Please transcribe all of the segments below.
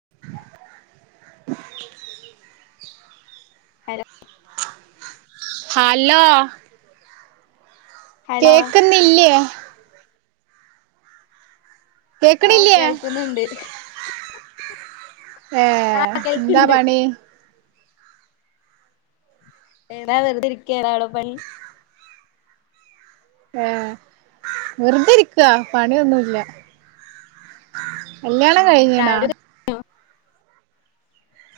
[inaudible] [unintelligible] Hello hello hello കേക്കുന്നില്ല്യോ ആഹ് കേക്കണില്ലേ കേൾക്ക്‌ന്ന്ണ്ട് ഏ ആഹ് എന്താ കേൾക്ക്ണ്ട് പണി [unintelligible] ഏഹ് വെറുതിരിക്കാ പണിയൊന്നുംല്ല കല്യാണം ഉം കഴിഞ്ഞെടാ ചായുടി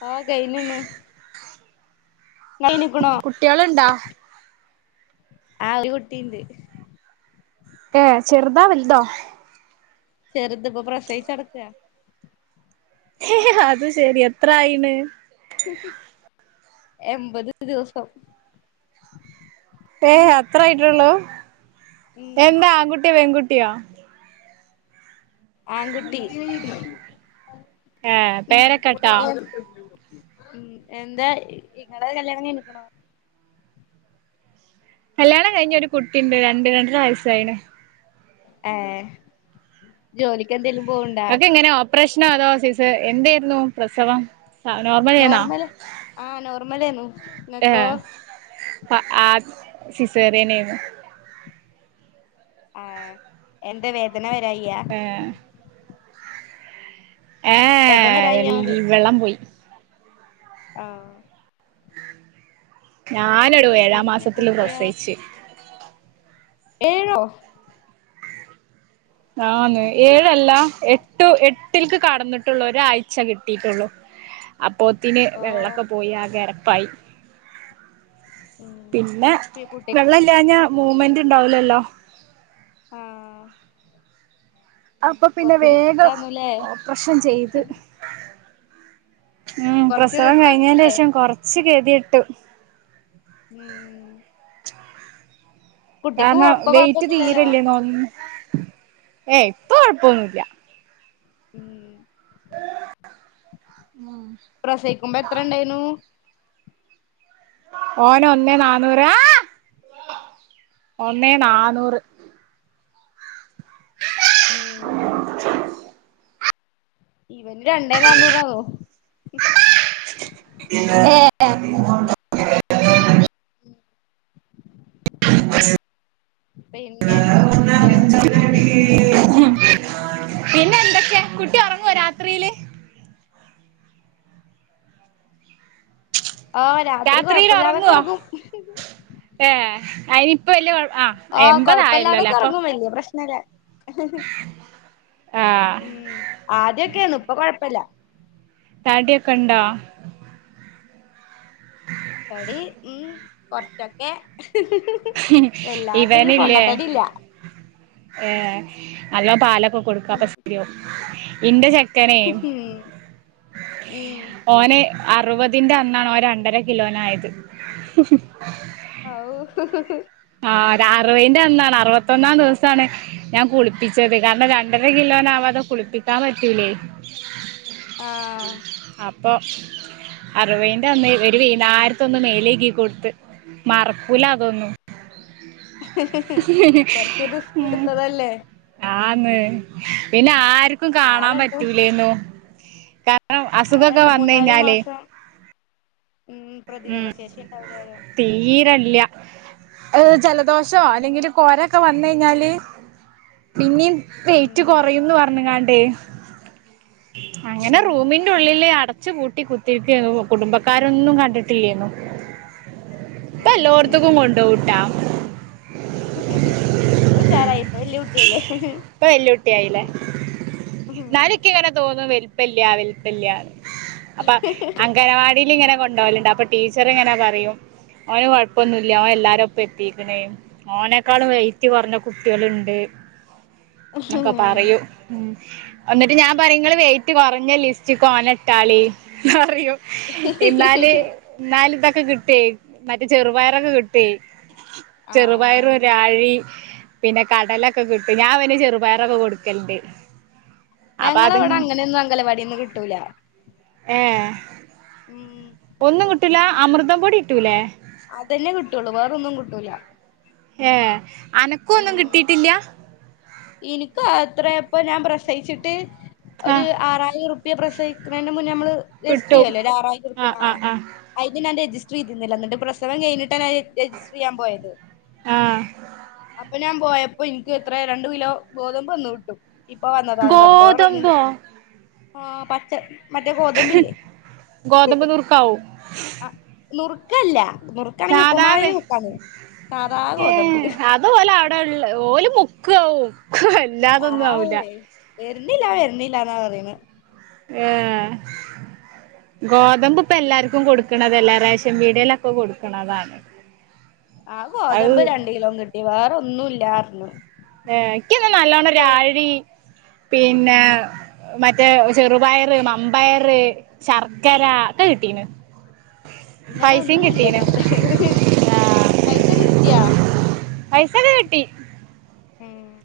ആ കഴിഞ്ണ് കുട്ട്യാൾണ്ടാ ആഹ് ഒരു കുട്ടീണ്ട് ഏഹ് ചെറുതാ വല്തോ ചെറ്ത്. ഇപ്പൊ പ്രസവിച്ചടക്കാ അത് ശെരി. എത്രായിണ് എൺപത് ദിവസം ഉം ഏഹ് അത്ര ആയിട്ടുള്ളു ഉം എന്താ ആങ്കുട്ടിയോ പെങ്കുട്ടിയോ ആൺകുട്ടി ഏ ഉം പേരൊക്കെട്ടോ ഉം എന്താ ഇങ്ങടെ കല്യാണം കയ്ഞ്ഞിക്കണോ കല്യാണം കഴിഞ്ഞ് ഒരു കുട്ടിണ്ട് രണ്ട് രണ്ടര വയസ്സായിണ് ഏഹ് ജോലിക്ക് എന്തേലും പോവ്ണ്ടാ പ്രശ്ന അതാ സീസെ എന്തേരിന്നു പ്രസവം നോർമലേന്നോ നോർമല് ആഹ് നോർമലേന്നു ഇങ്ങക്കോ അ ആദ് സിസേറിയനേനു ആഹ് എന്താ വേദന വരായ്കയാ ഏഹ് വേദന വരായ്യാണോ ഏഹ് ചോയ്ക്ക വെള്ളം പോയി ആഹ് ഞാനെടോ ഏഴാം പിന്നെ മാസത്തില് കുട്ടിയാ പ്രസവിച്ച് ഏഴോ ആന്നെ ഏഴല്ല എട് എട്ട് എട്ടിൽക്ക് കടന്നിട്ടുള്ളൂ ഒരാഴ്ച കിട്ടീട്ടുള്ളൂ അപ്പ് പ്പോത്തിന് ഓ വെള്ളൊക്കെ പോയി ആകെ എരപ്പായി പിന്നെ ഉം കുട്ടി വെള്ളംല്ലാഞ്ഞാ മൂവ്മെന്റ് ഇണ്ടാവില്ലല്ലോ ആഹ് അപ്പൊ പിന്നെ കൊറച്ച് വേഗം റിസ്കാന്നുല്ലേ ഓപ്പറേഷൻ ചെയ്ത് ഉം കൊറച്ച് പ്രസവം കഴിഞ്ഞതിന് റിസ്കാന്നുല്ലേ ശേഷം കൊറച്ച് ഗതികെട്ടു ഉം കുട്ടിക്ക് കാരണം ഇപ്പൊ വെയിറ്റ് കൊഴപ്പൊന്നുല്ലല്ലോ തീരെല്യേനോന് ഏഹ് ഇപ്പൊ ഒഴപ്പൊന്നില്ല ഉം പ്രസവിക്കുമ്പോ എത്ര ഇണ്ടേനു ഓന് ഒന്നെ നാന്നൂറ് ആഹ് ഒന്നേ നാന്നൂറ് ഉം ഇവന് രണ്ടേ നാന്നൂറാവോ ഏഹ് [unintelligible] പിന്നെ വേറെന്തൊക്കെയാ വിശേഷം പിന്നെ എന്തൊക്കെയാ കുട്ടി ഒറങ്ങുവോ രാത്രീല് ആഹ് രാത്രി രാത്രിയിൽ കൊഴപ്പില്ലാതൊക്കെ ഉറങ്ങുവോ ഒറങ്ങും ഇപ്പ വല്യ കുഴ ആഹ് എമ്പതായല്ലോ അല്ലേ കൊഴപ്പല്ലാതൊക്കെ അപ്പൊ ഒറങ്ങും വല്യ പ്രശ്നല്ല ആ ഉം ആദ്യൊക്കെണ് ഇപ്പൊ കൊഴപ്പില്ല തടിയക്കൊണ്ടോ തടി ഉം കൊറച്ചൊക്കെ വല്ലാതൊരു ഇവന് ഇല്ലേ പൊണ്ണത്തടില്ല ഏഹ് നല്ല പാലൊക്കെ കൊടുക്ക്‌ ഉം അപ്പ ശരിയാകും ഇന്റെ ചക്കനേ ഉം ഓനെ അറുപതിന്റെ അന്നാണോ ഓൻ രണ്ടര കിലോനായത് ഔ ആ അറുപന്റെ അന്നാണ് അറുപത്തൊന്നാം ദിവസാണ് ഞാൻ കുളിപ്പിച്ചത് കാരണം രണ്ടര കിലോനാവാ കുളിപ്പിക്കാൻ പറ്റൂലേ ആഹ് അപ്പൊ അറുപൈന്റെ അന്ന് ഒരു വൈകുന്നാരത്തൊന്ന് മേലേക്കി കൊടുത്ത് മറക്കൂല അതൊന്നും കൊറച്ച് റിസ്ക് ഉം എടുത്തതല്ലേ ആത് പിന്നെ ആർക്കും ആ കാണാൻ രണ്ടും പറ്റൂലേലോ ആ അസുഖക്കെ രണ്ട് വന്ന് മൂന്നാല് കഴിഞ്ഞാല് മാസം ഉം ഉം പ്രതിരോധ ശേഷി ഉണ്ടാവൂലാലോ തീരല്ല എന്ന് വെച്ചാല് ജലദോഷോ ഉം അല്ലെങ്കിൽ കോരൊക്കെ വന്ന് കഴിഞ്ഞാല് പിന്നീ ഉം വെയിറ്റ് നൽ കുറയുംന്ന് പറഞ്ഞങ്ങാണ്ടേ ഉം അങ്ങനെ റൂമിന്റെ ഉള്ളില് അടച്ചു പൂട്ടി കുത്തിരിക്ക കുടുംബക്കാരൊന്നും കണ്ടി [unintelligible] ഇപ്പല്ലയിടത്തും കൊണ്ടോവുംട്ടാ ഉഷറായിപ്പം വല്യ കുട്ടിയല്ലേ ഞാനൊക്കെങ്ങനെ തോന്നും വരും പ്പല്യാ വൽപ്പല്യാണ് അപ്പൊ അംഗനവാടിൽ ഇങ്ങനെ കൊണ്ടുപോലുണ്ട് അപ്പൊ ടീച്ചർ ഇങ്ങനാ പറയും ഓന് കുഴപ്പൊന്നുല്ല ഓന് എല്ലാരും ഒപ്പം എത്തിക്കണേ ഓനെക്കാളും വെയിറ്റ് കുറഞ്ഞ കുട്ടികളുണ്ട് എക്കെ പറയും എന്നിട്ട് ഞാൻ പറയും നിങ്ങള് വെയി റ്റ് കുറഞ്ഞ ലിസ്റ്റ് ഓനെ ഇട്ടാല് പറയും എന്നാല് എന്നാല് ഇതൊക്കെ കിട്ടൊ മറ്റേ ചെറുപയറൊക്കെ കിട്ടിയ ആഹ് ചെറുപയറും രാഴി പിന്നെ കടലൊക്കെ കിട്ടും ഞാൻ ഇവന് ചെറുപയറൊക്കെ കൊടുക്കലണ്ട് ഞങ്ങളവിടെ അങ്ങനെയൊന്നും അംഗലവാടിന്ന് കിട്ടൂല ഏഹ് ഉം ഒന്നും കിട്ടൂല അമൃതം പൊടി കിട്ടൂലേ അതന്നെ കിട്ടുള്ളു വേറൊന്നും കിട്ടൂല ഏഹ് അനക്കു ഒന്നും കിട്ടിയിട്ടില്ല എനിക്ക് അത്ര ഇപ്പൊ ഞാൻ പ്രസയിച്ചിട്ട് ഒരു ആഹ് ആറായിരം പ്രസിക്കുന്ന മുന്നേ നമ്മൾ രജിസ്റ്റർ കിട്ടും ചെയ്യല്ലോ ആറര റുപിയ ആഹ് അതിന് ഞാൻ റെജി രസ്റ്റ ചെയ്തില്ല എന്നിട്ട് പ്രസവം കഴിഞ്ഞട്ടാണ് ഞാൻ രജിസ്റ്റർ ചെയാൻ പോയത് ആഹ് അപ്പൊ ഞാൻ പോയപ്പോ എനിക്ക് എത്ര രണ്ട് കിലോ ഗോതമ്പ് തന്നു വിട്ടു ഇപ്പൊ വന്നതാന്ന് പറഞ്ഞിട്ട് വേറെ ഒന്നും ഗോതമ്പോ കിട്ടില്ല ആഹ് പച്ച മറ്റേ ഗോതമ്പില്ലേ ഗോതമ്പ് നുറുക്കാവും ആ നുറുക്കല്ല നുറുക്ക് ആണെങ്കിൽ സാധാവേ ഉപ്പമാവിന് മുക്കാല്ലോ സാധ ഗോതമ്പ് അടെള്ള ഓല് മുക്ക് ആവും അല്ലാതൊന്നും ആവില്ല ഇല്ലില്ലാ വരുന്നില്ലന്നാ പറയുന്ന ആഹ് ഗോതമ്പ് ഇപ്പൊ എല്ലാർക്കും കൊടുക്കണത് അല്ലേ റേഷൻ പീടയിലൊക്കെ കൊടുക്കണതാണ് ആഹ് ഗോതമ്പ് അത് രണ്ട് കിലോം കിട്ടി വേറെന്നും ഇല്ലാരുന്നു എനിക്ക്ന്താ നല്ലോണം രാഴി പിന്നെ മറ്റേ ചെറുപയർ മമ്പയർ ശർക്കര ഒക്കെ കിട്ടീന് ഇന്നനെ പൈസയും കിട്ടീന് ഒന്നുമല്ലന്നടെ പൈസ കിട്ടിയാ പൈസൊക്കെ കിട്ടി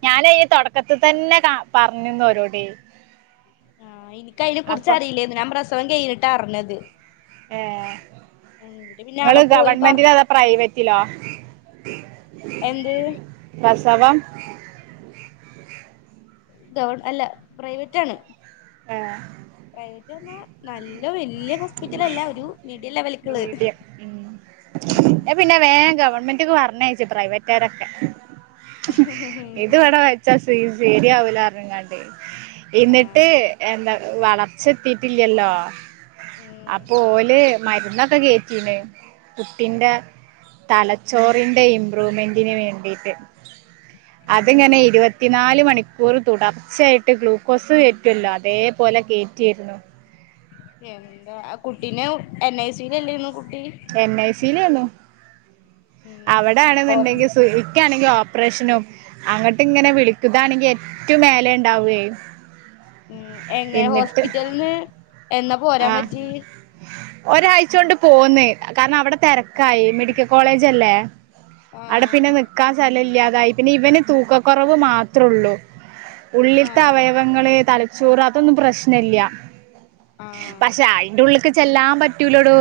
ഞാന ക്കത്ത് തന്നെ കാ പറഞ്ഞന്ന ഓരോട് ആഹ് എനിക്ക്‌ അയിനെ അപ്പൊ കുറിച്ചറിയില്ലേന്ന് ഞാൻ പ്രസവം കഴഞ്ഞിട്ട അറിഞ്ഞത് ഏഹ് എന്നിട്ട് പിന്നെ ഇങ്ങള് അവിടെ പോയി ഗവൺമെന്റിലോ പറഞ്ഞു അതോ പ്രൈവറ്റിലോ [inaudible] എന്ത് സവാ ഗവൺ അല്ല പ്രൈവറ്റ് ആണ് ഏ പ്രവ ക്കുന്നെ നല്ല വലിയ ഹോസ്പിറ്റലല്ല ഒരു മിഡിൽ മീഡിയം മ് ഉം ന്നാ പിന്നെ വേഗ ഗവൺമെന്റ് ക്ക് പറഞ്ഞയച്ചു പ്രൈവറ്റുകാരൊക്കെ ഇത് ഇവടെ വെച്ച [unintelligible] ശരിയാവില്ല അങ്ങങ്ങാണ്ട് ആ എന്നിട്ട് എന്താ വളർച്ചെത്തിട്ടില്ലല്ലോ അ ഉം അപ്പോ ഓല് മരുന്നൊക്കെ കേറ്റീന് കുട്ടിന്റെ തലച്ചോറിന്റെ ഇംമ്പ്രൂവ്മെന്റിന് വേണ്ടിയിട്ട് അത്ങ്ങനെ ഉം ഇരുവത്തിനാല് മണി ഒര് തുടർച്ചയാട്ട് ഗ്ലൂക്കോസ് കേറ്റല്ലോ അതേപോലെ കെറ്റിരുന്നു എന്താ ആ കുട്ടീനെ എൻ ഐ സിൽല്ലരുന്നു എൻ ഐ സിയിലാന്നു ഉം അവിടെ ഹോസ് ആണെന്നെണ്ടെങ്കി സു ക്ക്‌ ആണെങ്കി ഓപ്പറേഷനും അങ്ങട്ട് ഇങ്ങനെ വിളിക്കുകാണെങ്കി ഏറ്റവും മേലെ ഉണ്ടാവുവെ ഉം എങ്ങനെ ഹോസ്പിറ്റലന്ന് എന്നാ ആഹ് പോരാപറ്റിയെ ഒരാഴ്ച കൊണ്ട് പോന്ന് കാരണം അവിടെ തിരക്കായി മെഡിക്കൽ കോളേജല്ലേ അവിടെ പിന്നെ ആഹ് നിക്കാൻ സ്ഥല ഇല്ലാതായി പിന്നെ ഇവന് തൂക്കക്കൊറവ് മാത്രേള്ളൂ ഉള്ളിലത്തെ ആഹ് അവയവങ്ങള് തലച്ചോറ് അതൊന്നും പ്രശ്ന ഇല്ല ആഹ് പക്ഷെ അയിന്റെ ഉള്ള ചെല്ലാൻ പറ്റൂലോടോ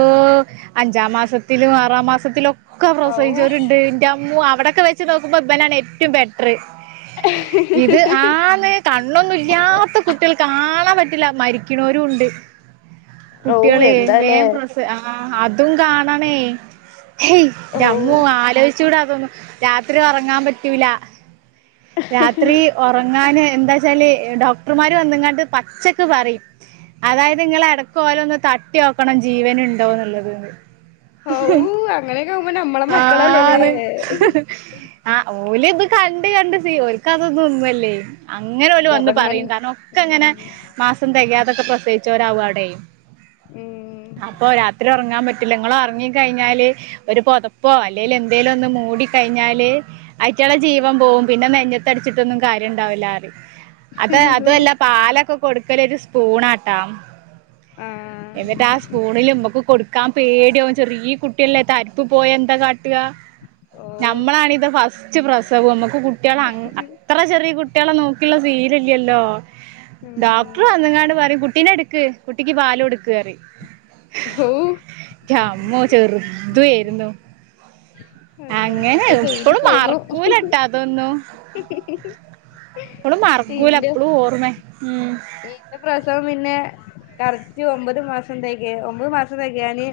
അഞ്ചാം മാസത്തിലും ആറാം മാസത്തിലും ഒക്കെ ഔ പ്രസവിച്ചവരുണ്ട് അമ്മു അവിടൊക്കെ വെച്ച് നോക്കുമ്പോ ഇവനാണ് ഏറ്റവും ബെറ്ററ് ഇത് ആന്ന് കണ്ണൊന്നും ഇല്ല്യാത്ത കുട്ടികൾക്ക്‌ കാ പറ്റില്ല മരിക്കണോരുണ്ട് ഔ കുട്ടികളെ എന്താലേ വേവം പ്രെസ ആ അതും കാണണേയ് ഹേയ് ഔ ന്റമ്മു ആലോച ച്ചുടെ അവവും രാത്രി ഒറങ്ങാൻ പറ്റൂല രാത്രി ഒറങ്ങാന് എന്താച്ചാല് ഡോക്ടർമാര് വന്നങ്ങാണ്ട് പച്ചക്ക് പറയും അതായത് നിങ്ങള എടക്ക് ഓരോന്ന് തട്ടി വോക്കണം ജീവന് ഉണ്ടോന്നുള്ളത് ഔ അങ്ങനെയൊക്കെ ആവുമ്പോ നമ്മളെ മക്കളല്ലേല്ലേ ആണ് അ ഓല് ഇത് കണ്ട് കണ്ട് സി ഓക്ക് അതൊന്നും ഒന്നുമല്ലേ അങ്ങനെ വല്ലു വന്ന് പറയും ഗവൺമെന്റ് കാരണം ഒക്ക്‌ അങ്ങനെ ഉം മാസം തികയാതൊക്കെ പ്രസവിച്ച ഒരാവുഅവിടെ അപ്പൊ രാത്രി ഒറങ്ങാൻ പറ്റില്ല നിങ്ങള് ഒറങ്ങി കഴിഞ്ഞാല് ഒരു പൊത ഇപ്പോ അല്ലെല് എന്തേലും ഒന്ന് മൂടി കഴിഞ്ഞാല് അയിറ്റള ജീവം പോകും പിന്നെ നെഞ്ഞത്ത് അടിച്ചിട്ടൊന്നും കാര്യം ഒണ്ടാവില്ല അറി അത് ഉം അതുവല്ല പാലൊക്കെ കൊടുക്കല് ഒരു സ്പൂണാട്ടാ ആഹ് എന്നിട്ട് ആ സ്പൂണില് മ്മക്ക് കൊടുക്കാ പേടിയാവും ചെറിയ കുട്ടിയല്ലെ തരിപ്പ് പോയ എന്താ കാ ട്ട് അ ഓ ഞമ്മളാണ് ഇത് ഫസ്റ്റ് പ്രസവം അമുക്ക്‌ കുട്ടികള് അങ്ങ് അത്ര ചെ കുട്ടികളെ നോക്കിയുള്ള സീരല്ലല്ലോ ഉം ഡോക്ടർ അങ്ങങ്ങാണ്ട് പറയും കുട്ടിനെ എടുക്ക് കുട്ടിക്ക് പാലും കൊടുക്കറി ഔ ന്റെമ്മോ ചെറുതുയിരുന്നു അള്ളാ അങ്ങനെ ഒക്കെ കഴിഞ്ഞ് ഇപ്പളും പോന്നു മർക്കൂലട്ടാ അതൊന്നു ഇപ്പളും മർക്കൂല ഇപ്പളും ഓർമ്മേ മ് മ് എന്റെ പ്രസവം പിന്നെ കറക്റ്റ് ഒമ്പത് മാസം തെകയ് ഒമ്പത് മാസം തെകെന്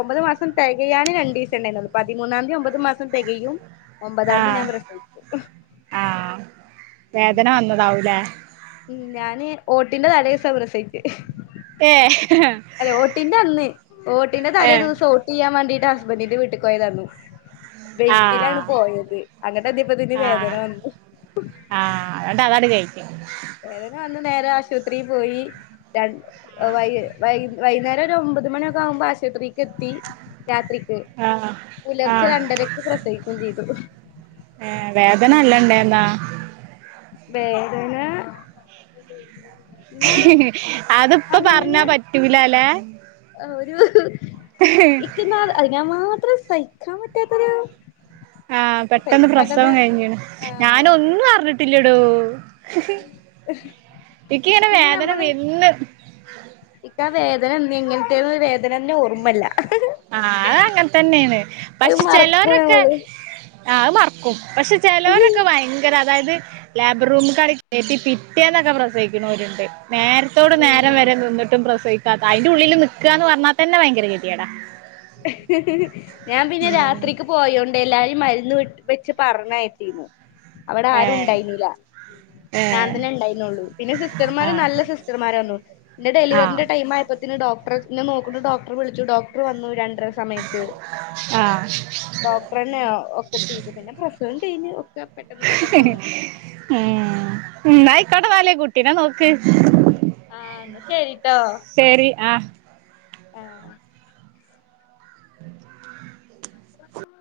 ഒമ്പത് മാസം തികയാണ് രണ്ട് ദിവസം ഉണ്ടായിന്നുള്ളു പതിമൂന്നാം തീയതി ഒമ്പത് മാസം തികയും ഒമ്പതാംതി ആഹ് [unintelligible] ആഹ് വേദന വന്നതാവൂലേ ഉം ഞാന് ഓട്ടിന്റെ തലേസാപ്രസച്ചെ ഏഹ് അതേ ഓട്ടിന്റന്ന് വോട്ടിന്റെ ഏഹ് തലേസം വോട്ട് ചെയ്യാൻ വേണ്ടിട്ട് ഹസ്ബൻറിന്റെ വീട്ടു പോയതാന്നു ബെയ്ക്കിലാണ് ആഹ് പോയത് അങ്ങട്ടെത്തിയപ്പേക്ക് വേദന വന്നു ആ അതണ്ട് അതടി കെയ് [unintelligible] നേരെ ആശുത്രീപോയി രണ് വൈ വൈ വൈയ്ന്നേരം ഒരൊമ്പത് മണിയൊക്കാവുമ്പോ ആശുത്രി എത്തി രാത്രിക്ക് ആഹ് പുലർച്ചെ ആഹ് രണ്ടരക്ക് പ്രസവിക്കെം ചെയ്തു ഏ വേദന അല്ലണ്ടേ [unintelligible] വേദന ന അതിപ്പ പറഞ്ഞാ അങ്ങനെ പറ്റൂല അല്ലെ ഒരു ഇൻക്ക് ആ ഞാൻ മാത്രം സഹിക്കാൻ പറ്റാത്തൊരു ആഹ പെട്ടന്ന് സഹിക്കാൻ പ്രസവം പറ്റാത്ത കഴിഞ്ഞാണ് ഞാന ആഹ് ഒന്നും അറിഞ്ഞിട്ടില്ലടോ ഇൻക്ക്ങ്ങനെ പിന്നെ വേദന നമ്മള് വേർന്ന ഇക്കാ വേദന എങ്ങനത്തെെയ വേദന തന്നെ ഓർമ്മല്ല [unintelligible] ആ അത അങ്ങനെ തന്നെയാണ് അത് പക്ഷെ മറക്കും ചിലരൊക്കെ നമ്മള് ആഹത് മറക്കും പക്ഷെ ചിലവരൊക്കെ ഭയങ്കര അതായത് ലാബ്റൂമ കടി പിറ്റന്നൊക്കെ പ്രസിക്കുന്നവരുണ്ട് നേരത്തോട് നേരം ഉം വരെ നിന്നിട്ടും പ്രസയിിക്കാത്ത അതിറെ ഉള്ളില് നൽക്കുകന്ന് പറഞ്ഞാൽ തന്നെ ഭയങ്കര ഗതി കോടാ ഞാൻ പിന്നെ ഉം രാത്രിക്ക് പോയോണ്ട് എല്ലാ മരുന്ന് വി വെച്ച് പറഞ്ഞയച്ചിനു അവടെ ആരും ഏഹ് ഉണ്ടായിന്നില്ല ഞാൻ ഏഹ് തന്നെ ഉണ്ടായിന്നുള്ളു പിന്നെ സിസ്റ്റർമാരും ആഹ് നല്ല സിസ്റ്റർമാരന്നു എന്റെ ആഹ് ഡെലിവറിന്റെറെ ടൈം ആയപ്പത്തേനു ഡോക് നോക്കുന്ന ഡോടർ വിളിച്ചു ഡോടർ വന്നു [unintelligible] എത്ര സമയത്ത് ആഹ് ഡോക്ടറെന്നെ ഒക്കെ ചെയ്ത് പിന്നെ പ്രസവം കയിഞ്ഞ് ഉം എന്നയിക്കോട്ട നാലേ കുട്ടീനെ നോക്ക് ആഹ് എന്നാ ശരിട്ടോ ശരി ആഹ് ആഹ് ഉ [unintelligible] അ [unintelligible]